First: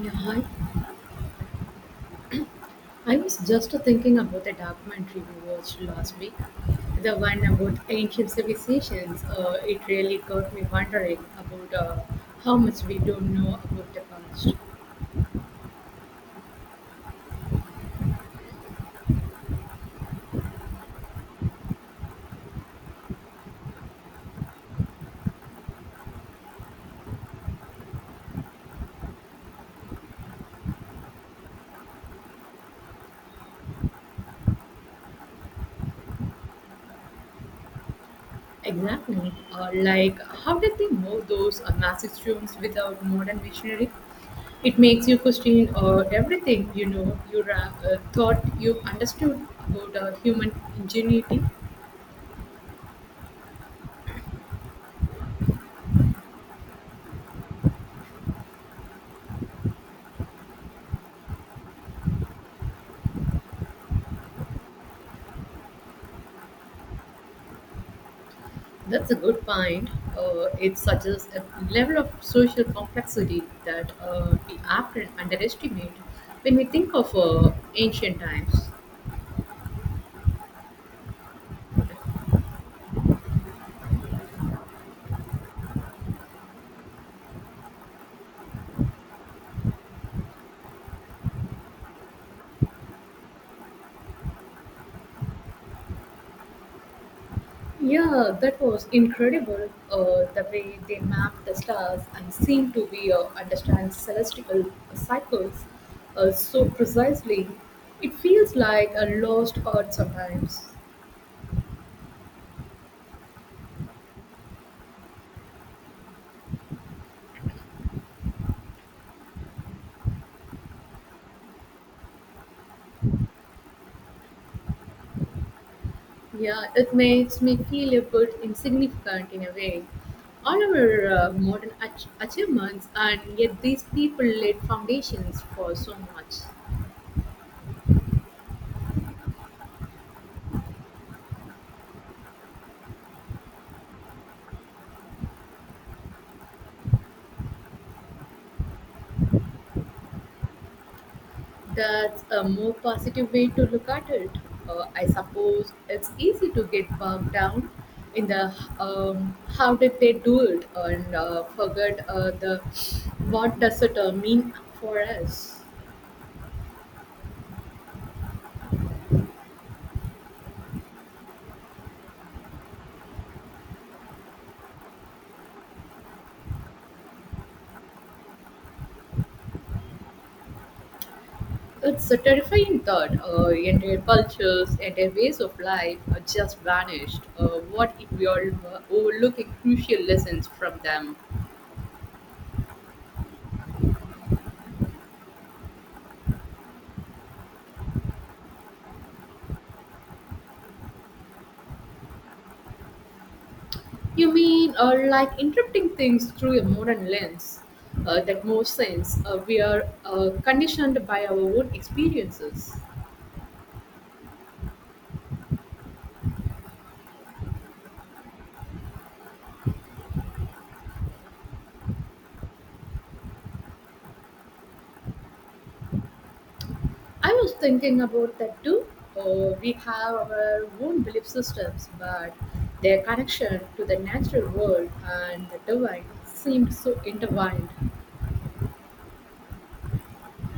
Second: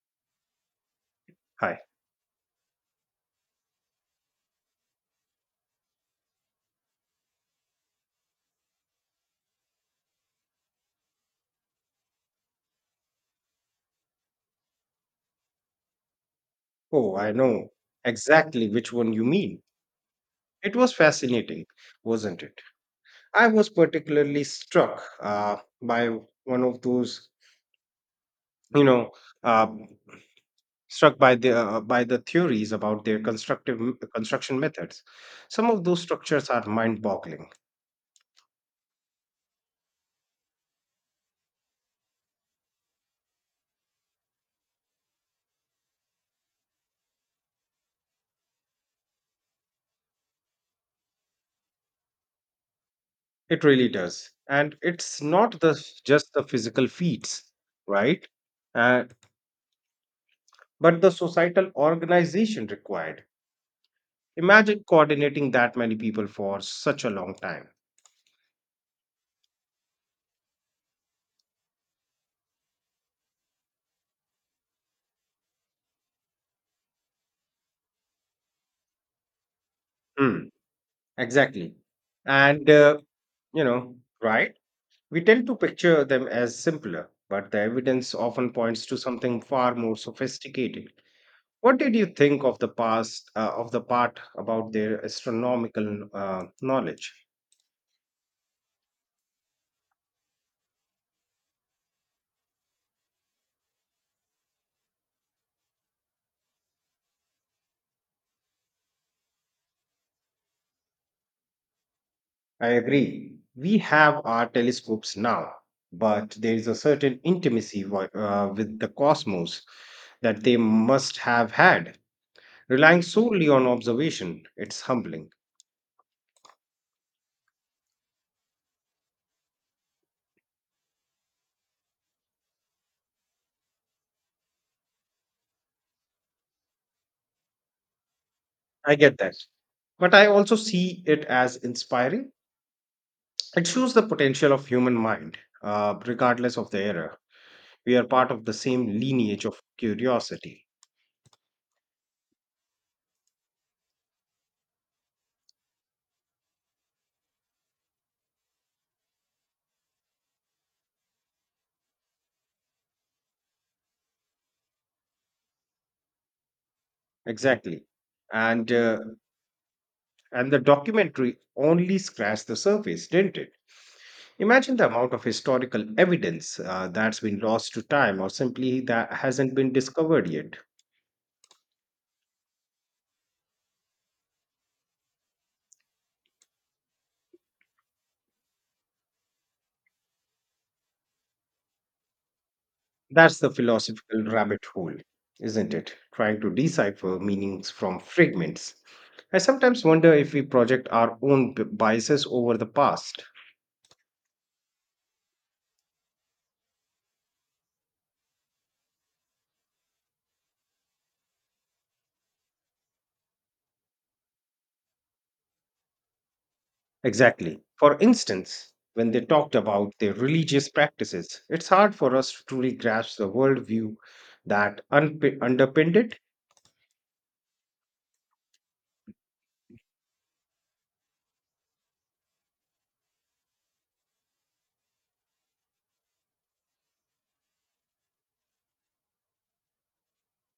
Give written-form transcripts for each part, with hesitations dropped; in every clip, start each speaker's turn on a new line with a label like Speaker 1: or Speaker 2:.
Speaker 1: Yeah, hi.
Speaker 2: Hi.
Speaker 1: I was just thinking about a documentary we watched last week, the one about ancient civilizations. It really got me wondering about how much we don't know about the past.
Speaker 2: Oh, I know exactly which one you mean. It was fascinating, wasn't it? I was particularly struck by one of those, you know, uh, struck by the theories about their construction methods. Some of those structures are mind-boggling.
Speaker 1: Exactly. Like, how did they move those massive stones without modern machinery? It makes you question everything you thought you understood about human ingenuity.
Speaker 2: It really does, and it's not the just the physical feats, right? Uh, but the societal organization required. Imagine coordinating that many people for such a long time.
Speaker 1: That's a good point. It suggests a level of social complexity that we often underestimate when we think of ancient times.
Speaker 2: Hmm, exactly. And, you know, right? We tend to picture them as simpler, but the evidence often points to something far more sophisticated. What did you think of the past of the part about their astronomical knowledge?
Speaker 1: Yeah, that was incredible. The way they mapped the stars and seemed to be understand celestial cycles so precisely. It feels like a lost art sometimes.
Speaker 2: I agree. We have our telescopes now, but there is a certain intimacy with the cosmos that they must have had. Relying solely on observation, it's humbling.
Speaker 1: Yeah, it makes me feel a bit insignificant in a way. All our modern achievements, and yet these people laid foundations for so much.
Speaker 2: I get that. But I also see it as inspiring. It shows the potential of human mind, regardless of the era. We are part of the same lineage of curiosity.
Speaker 1: That's a more positive way to look at it. I suppose it's easy to get bogged down in the how did they do it, and forget the what does it mean for us.
Speaker 2: Exactly. And uh, and the documentary only scratched the surface, didn't it? Imagine the amount of historical evidence that's been lost to time or simply that hasn't been discovered yet.
Speaker 1: It's a terrifying thought. Entire cultures, entire ways of life are just vanished. What if we are overlooking crucial lessons from them?
Speaker 2: That's the philosophical rabbit hole, isn't it? Trying to decipher meanings from fragments. I sometimes wonder if we project our own biases over the past.
Speaker 1: You mean like interpreting things through a modern lens that makes sense? We are conditioned by our own experiences.
Speaker 2: Exactly. For instance, when they talked about their religious practices, it's hard for us to truly grasp the worldview that underpinned it.
Speaker 1: I was thinking about that too. We have our own belief systems, but their connection to the natural world and the divine seemed so intertwined.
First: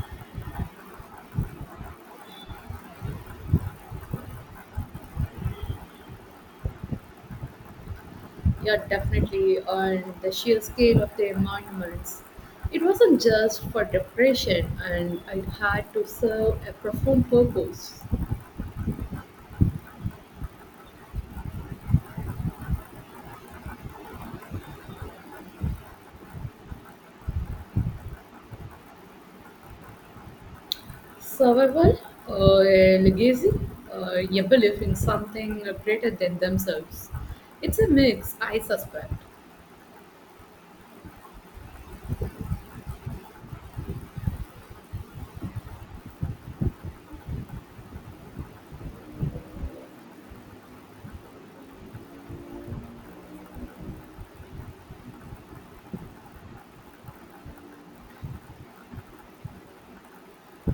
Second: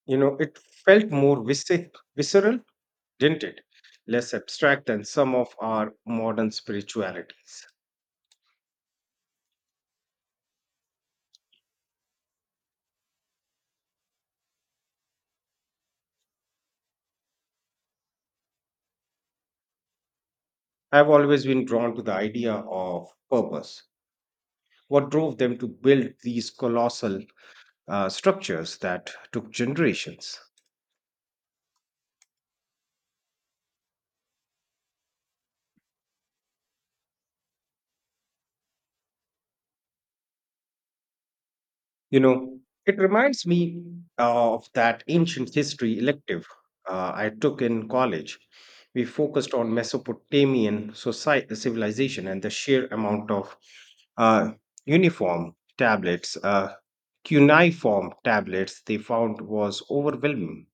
Speaker 2: You know, it felt more visceral, didn't it? Less abstract than some of our modern spiritualities.
Speaker 1: Yeah, definitely. On the sheer scale of their monuments, it wasn't just for depression, and it had to serve a profound purpose.
Speaker 2: I've always been drawn to the idea of purpose. What drove them to build these colossal structures that took generations?
Speaker 1: Survival, a legacy, a belief in something greater than themselves. It's a mix, I suspect.
Speaker 2: You know, it reminds me of that ancient history elective I took in college. We focused on Mesopotamian society, civilization and the sheer amount of uh, uniform tablets, cuneiform tablets they found was overwhelming.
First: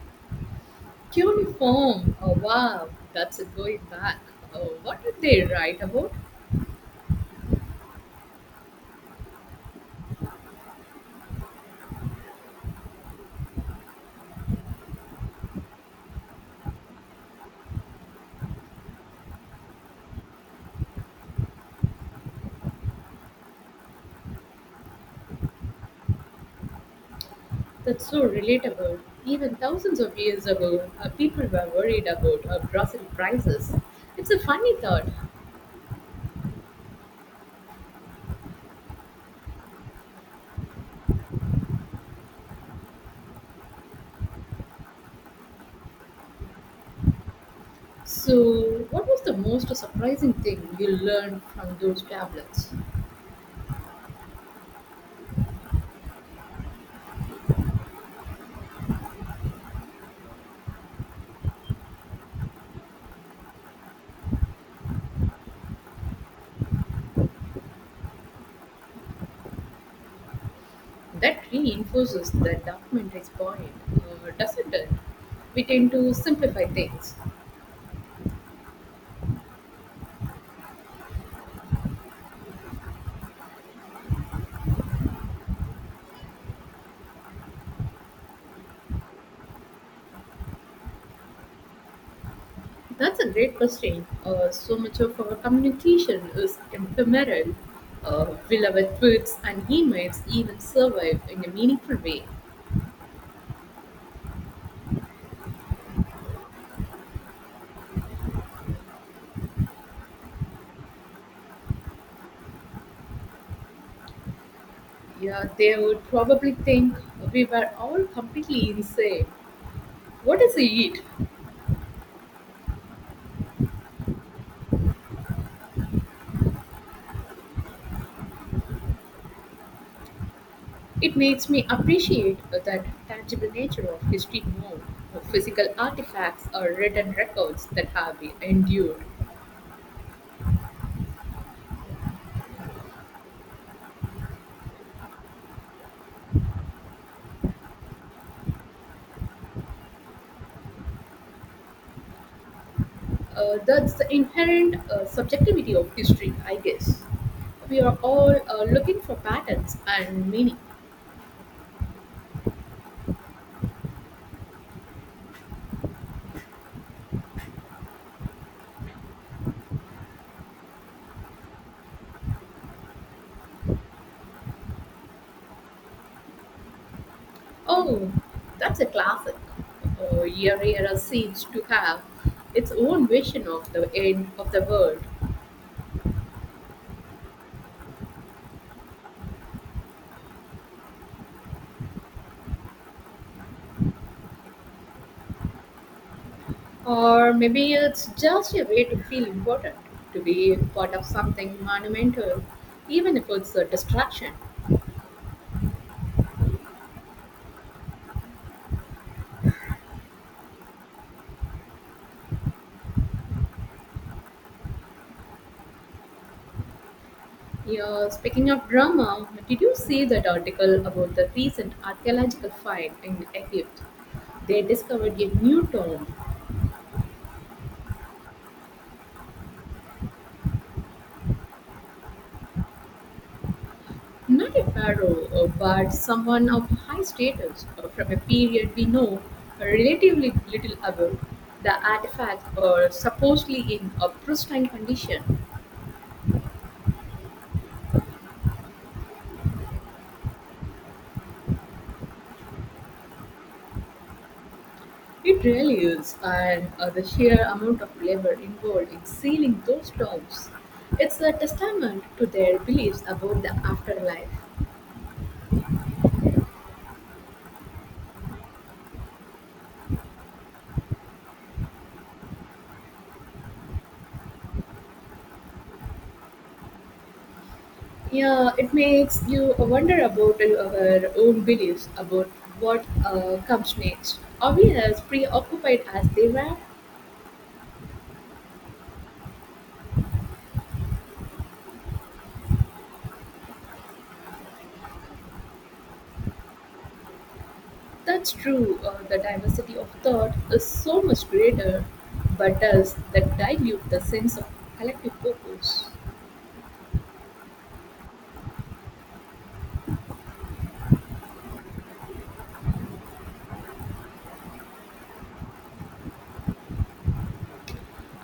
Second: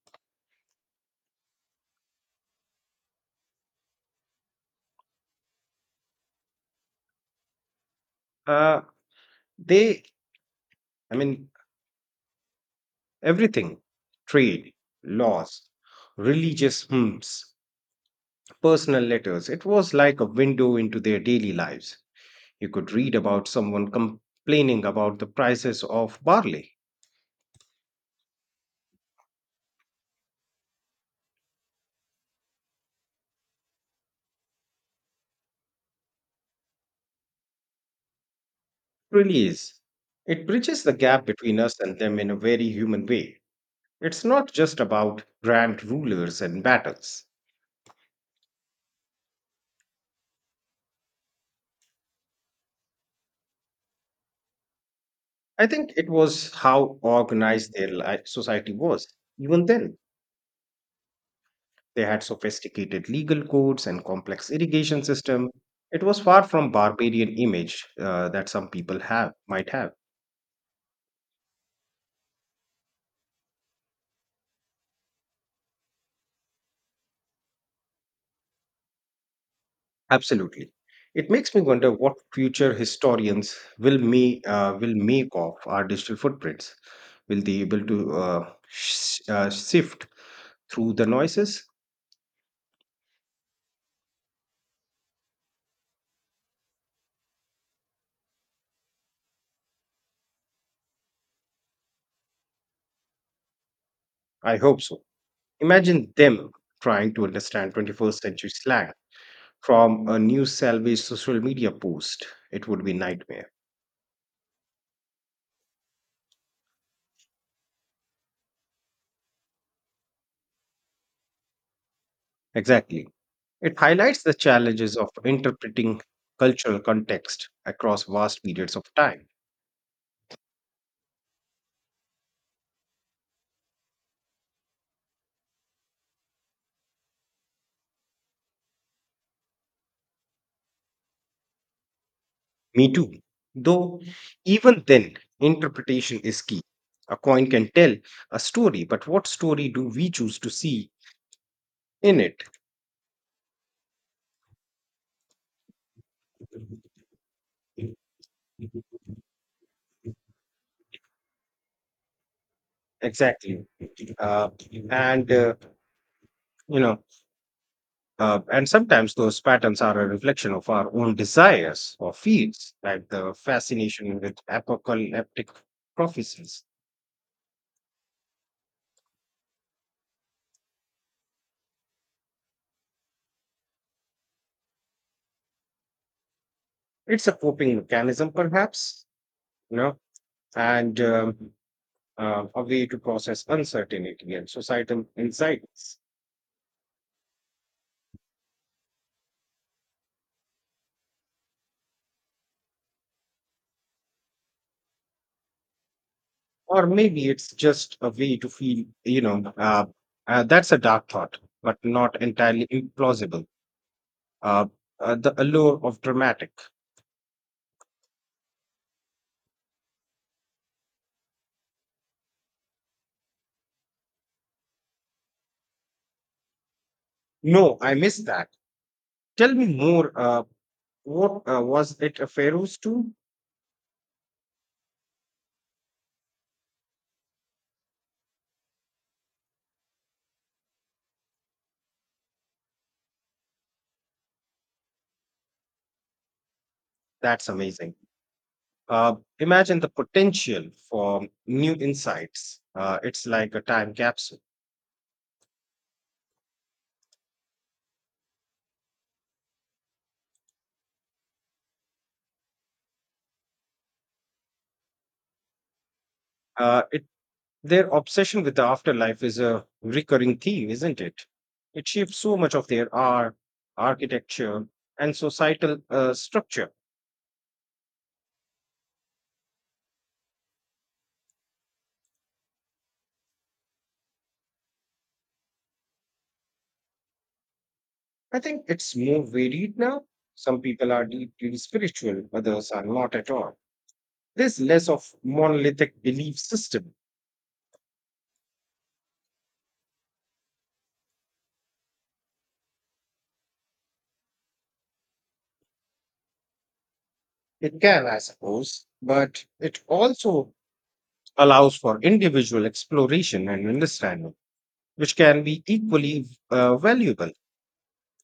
Speaker 1: Cuneiform, oh wow, that's a going back. Oh, what did they write about?
Speaker 2: Uh, they, I mean, everything: trade, laws, religious hymns, personal letters. It was like a window into their daily lives. You could read about someone complaining about the prices of barley. It
Speaker 1: That's so relatable. Even thousands of years ago, people were worried about Brazil prices. It's a funny thought.
Speaker 2: really is. It bridges the gap between us and them in a very human way. It's not just about grand rulers and battles.
Speaker 1: So, what was the most surprising thing you learned from those tablets?
Speaker 2: I think it was how organized their society was. Even then, they had sophisticated legal codes and complex irrigation system. It was far from barbarian image that some people have might have.
Speaker 1: That reinforces the documentary's point, doesn't it? We tend to simplify things.
Speaker 2: Absolutely. It makes me wonder what future historians will make of our digital footprints. Will they able to sift through the noises?
Speaker 1: That's a great question. So much of our communication is ephemeral. Will our tweets and emails even survive in a meaningful way?
Speaker 2: I hope so. Imagine them trying to understand 21st century slang from a new salvage social media post. It would be nightmare.
Speaker 1: Yeah, they would probably think we were all completely insane. What is it?
Speaker 2: Exactly. It highlights the challenges of interpreting cultural context across vast periods of time.
Speaker 1: It makes me appreciate that tangible nature of history more. Physical artifacts or written records that have been endured.
Speaker 2: Me too. Though, even then, interpretation is key. A coin can tell a story, but what story do we choose to see in it?
Speaker 1: That's the inherent subjectivity of history, I guess. We are all looking for patterns and meaning.
Speaker 2: Exactly. Uh, and, uh, you know, and sometimes those patterns are a reflection of our own desires or fears, like the fascination with apocalyptic prophecies.
Speaker 1: Oh, that's a classic. Every era seems to have its own vision of the end of the world.
Speaker 2: It's a coping mechanism, perhaps, you know, and a way to process uncertainty and societal anxieties.
Speaker 1: Or maybe it's just a way to feel important, to be part of something monumental, even if it's a distraction.
Speaker 2: Or maybe it's just a way to feel, that's a dark thought, but not entirely implausible. Uh, the allure of dramatic.
Speaker 1: Yeah, speaking of drama, did you see that article about the recent archaeological find in Egypt? They discovered a new tomb,
Speaker 2: No, I missed that. Tell me more. What was it a Pharaoh's tomb?
Speaker 1: not a pharaoh, but someone of high status from a period we know relatively little about. The artifact are supposedly in a pristine condition.
Speaker 2: That's amazing. Imagine the potential for new insights. It's like a time capsule.
Speaker 1: It really is, and the sheer amount of labor involved in sealing those tombs. It's a testament to their beliefs about the afterlife.
Speaker 2: It Their obsession with the afterlife is a recurring theme, isn't it? It shapes so much of their art, architecture, and societal structure.
Speaker 1: Yeah, it makes you wonder about our own beliefs about what comes next. Are we as preoccupied as they were?
Speaker 2: I think it's more varied now. Some people are deeply spiritual, others are not at all. There's less of monolithic belief system.
Speaker 1: That's true, the diversity of thought is so much greater, but does that dilute the sense of collective purpose?
Speaker 2: It can, I suppose, but it also allows for individual exploration and understanding, which can be equally valuable.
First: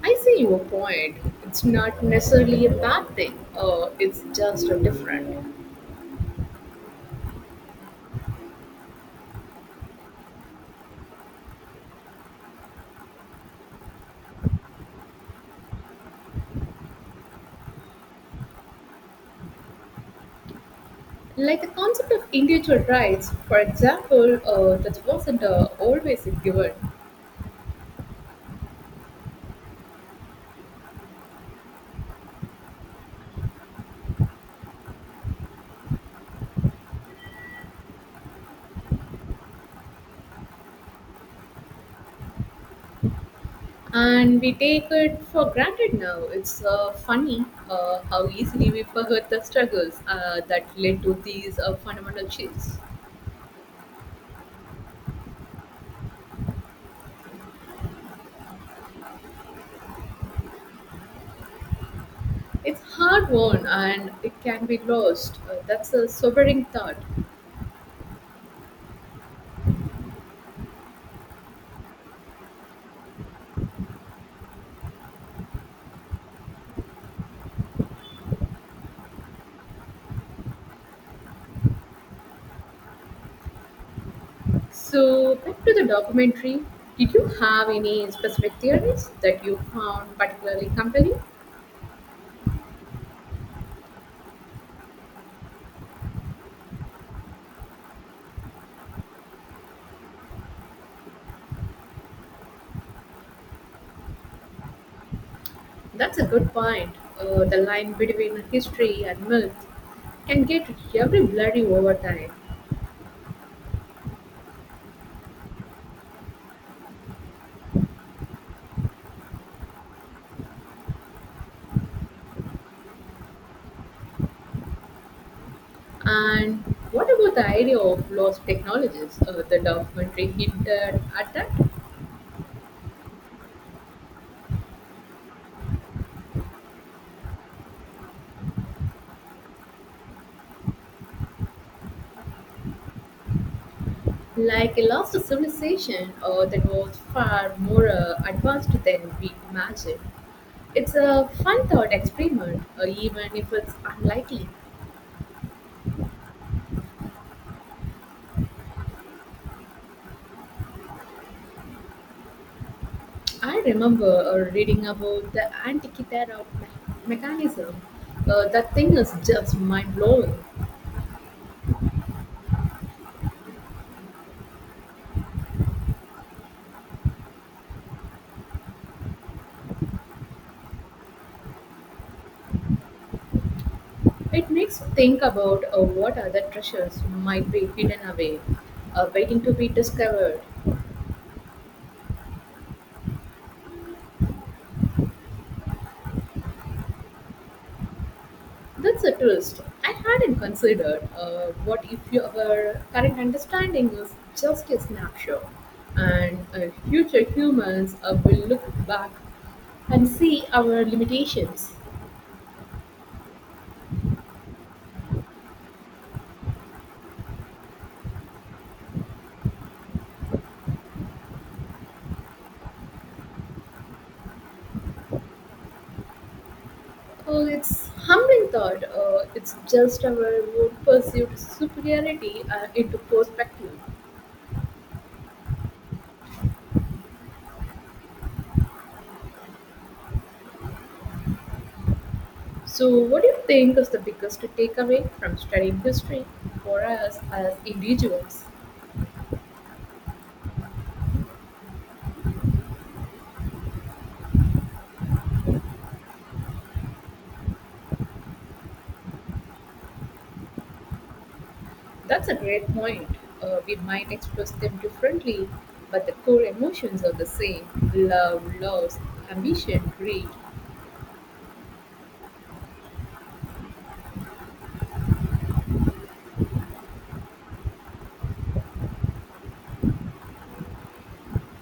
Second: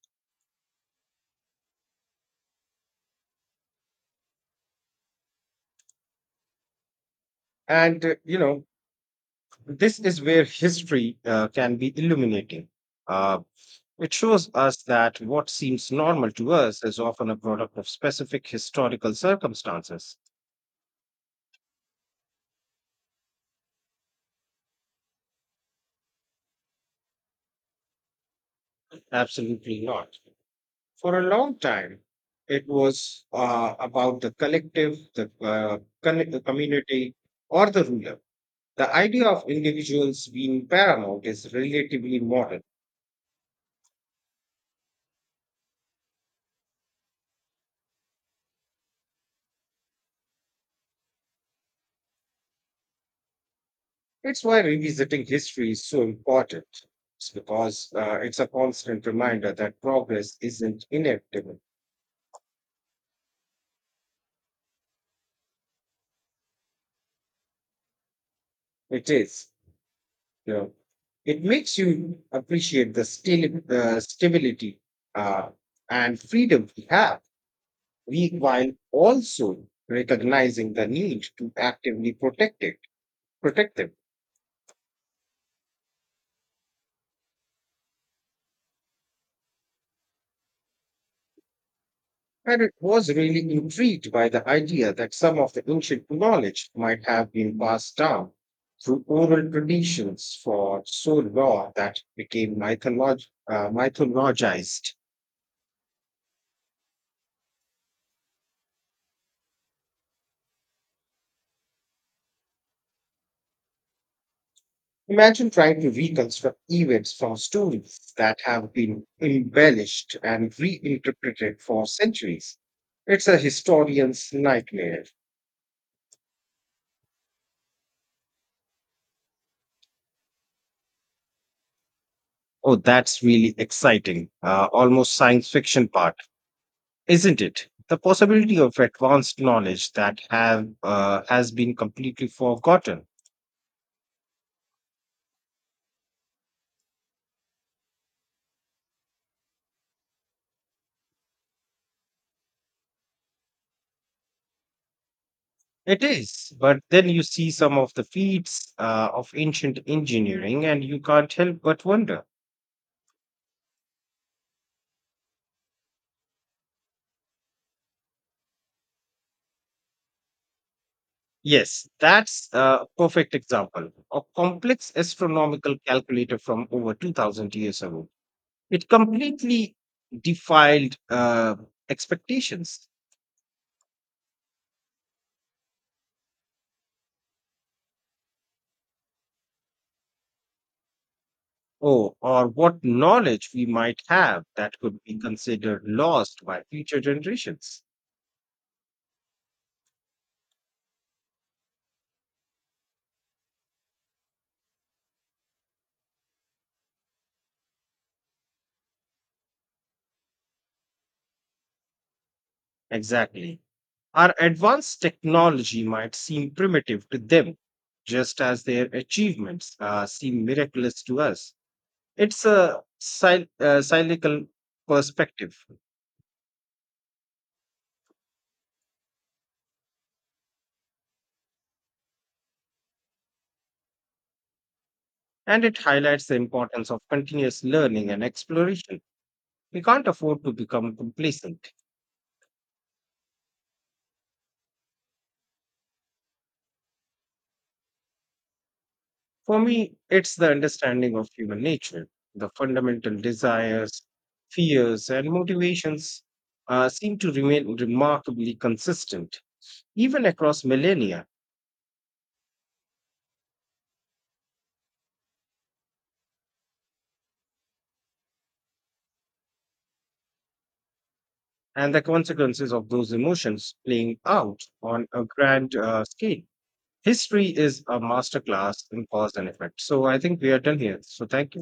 Speaker 1: I see your point. It's not necessarily a bad thing, it's just different.
Speaker 2: And uh, you know, This is where history can be illuminating. Uh, it shows us that what seems normal to us is often a product of specific historical circumstances.
Speaker 1: Like the concept of individual rights, for example, that wasn't always a given.
Speaker 2: Absolutely not. For a long time, it was about the collective, the the community, or the ruler. The idea of individuals being paramount is relatively modern.
Speaker 1: And we take it for granted now. It's funny how easily we forget the struggles that led to these fundamental shifts.
Speaker 2: It's why revisiting history is so important. It's because it's a constant reminder that progress isn't inevitable.
Speaker 1: It's hard won and it can be lost. That's a sobering thought.
Speaker 2: It is. You know, it makes you appreciate the stability uh, and freedom we have, while also recognizing the need to actively protect protect them.
Speaker 1: So back to the documentary. Did you have any specific theories that you found particularly compelling?
Speaker 2: And it was really intrigued by the idea that some of the ancient knowledge might have been passed down through oral traditions for so long that it became mythologized.
Speaker 1: That's a good point. The line between history and myth can get every blurry over time.
Speaker 2: Imagine trying to reconstruct events from stories that have been embellished and reinterpreted for centuries. It's a historian's nightmare.
Speaker 1: And what about the idea of lost technologies? The documentary hinted at that,
Speaker 2: Oh, that's really exciting. Almost science fiction part, isn't it? The possibility of advanced knowledge that have has been completely forgotten.
Speaker 1: like a lost civilization that was far more advanced than we imagined. It's a fun thought experiment, even if it's unlikely.
Speaker 2: It is, but then you see some of the feats of ancient engineering, and you can't help but wonder.
Speaker 1: I remember reading about the mechanism. That thing is just mind blowing.
Speaker 2: Yes, that's a perfect example. A complex astronomical calculator from over 2,000 years ago. It completely defied expectations.
Speaker 1: It makes you think about what other treasures might be hidden away, waiting to be discovered.
Speaker 2: Oh, or what knowledge we might have that could be considered lost by future generations.
Speaker 1: That's a twist. I hadn't considered. What if your current understanding is just a snapshot, and future humans will look back and see our limitations?
Speaker 2: Exactly. Our advanced technology might seem primitive to them, just as their achievements seem miraculous to us. It's a cyclical perspective,
Speaker 1: Oh, it's humbling thought. It's just our own perceived superiority into perspective.
Speaker 2: and it highlights the importance of continuous learning and exploration. We can't afford to become complacent.
Speaker 1: So, what do you think is the biggest takeaway from studying history for us as individuals?
Speaker 2: For me, it's the understanding of human nature. The fundamental desires, fears, and motivations seem to remain remarkably consistent, even across millennia,
Speaker 1: That's a great point. We might express them differently, but the core emotions are the same love, loss, ambition, greed.
Speaker 2: and the consequences of those emotions playing out on a grand scale. History is a masterclass in cause and effect. So I think we are done here. So thank you.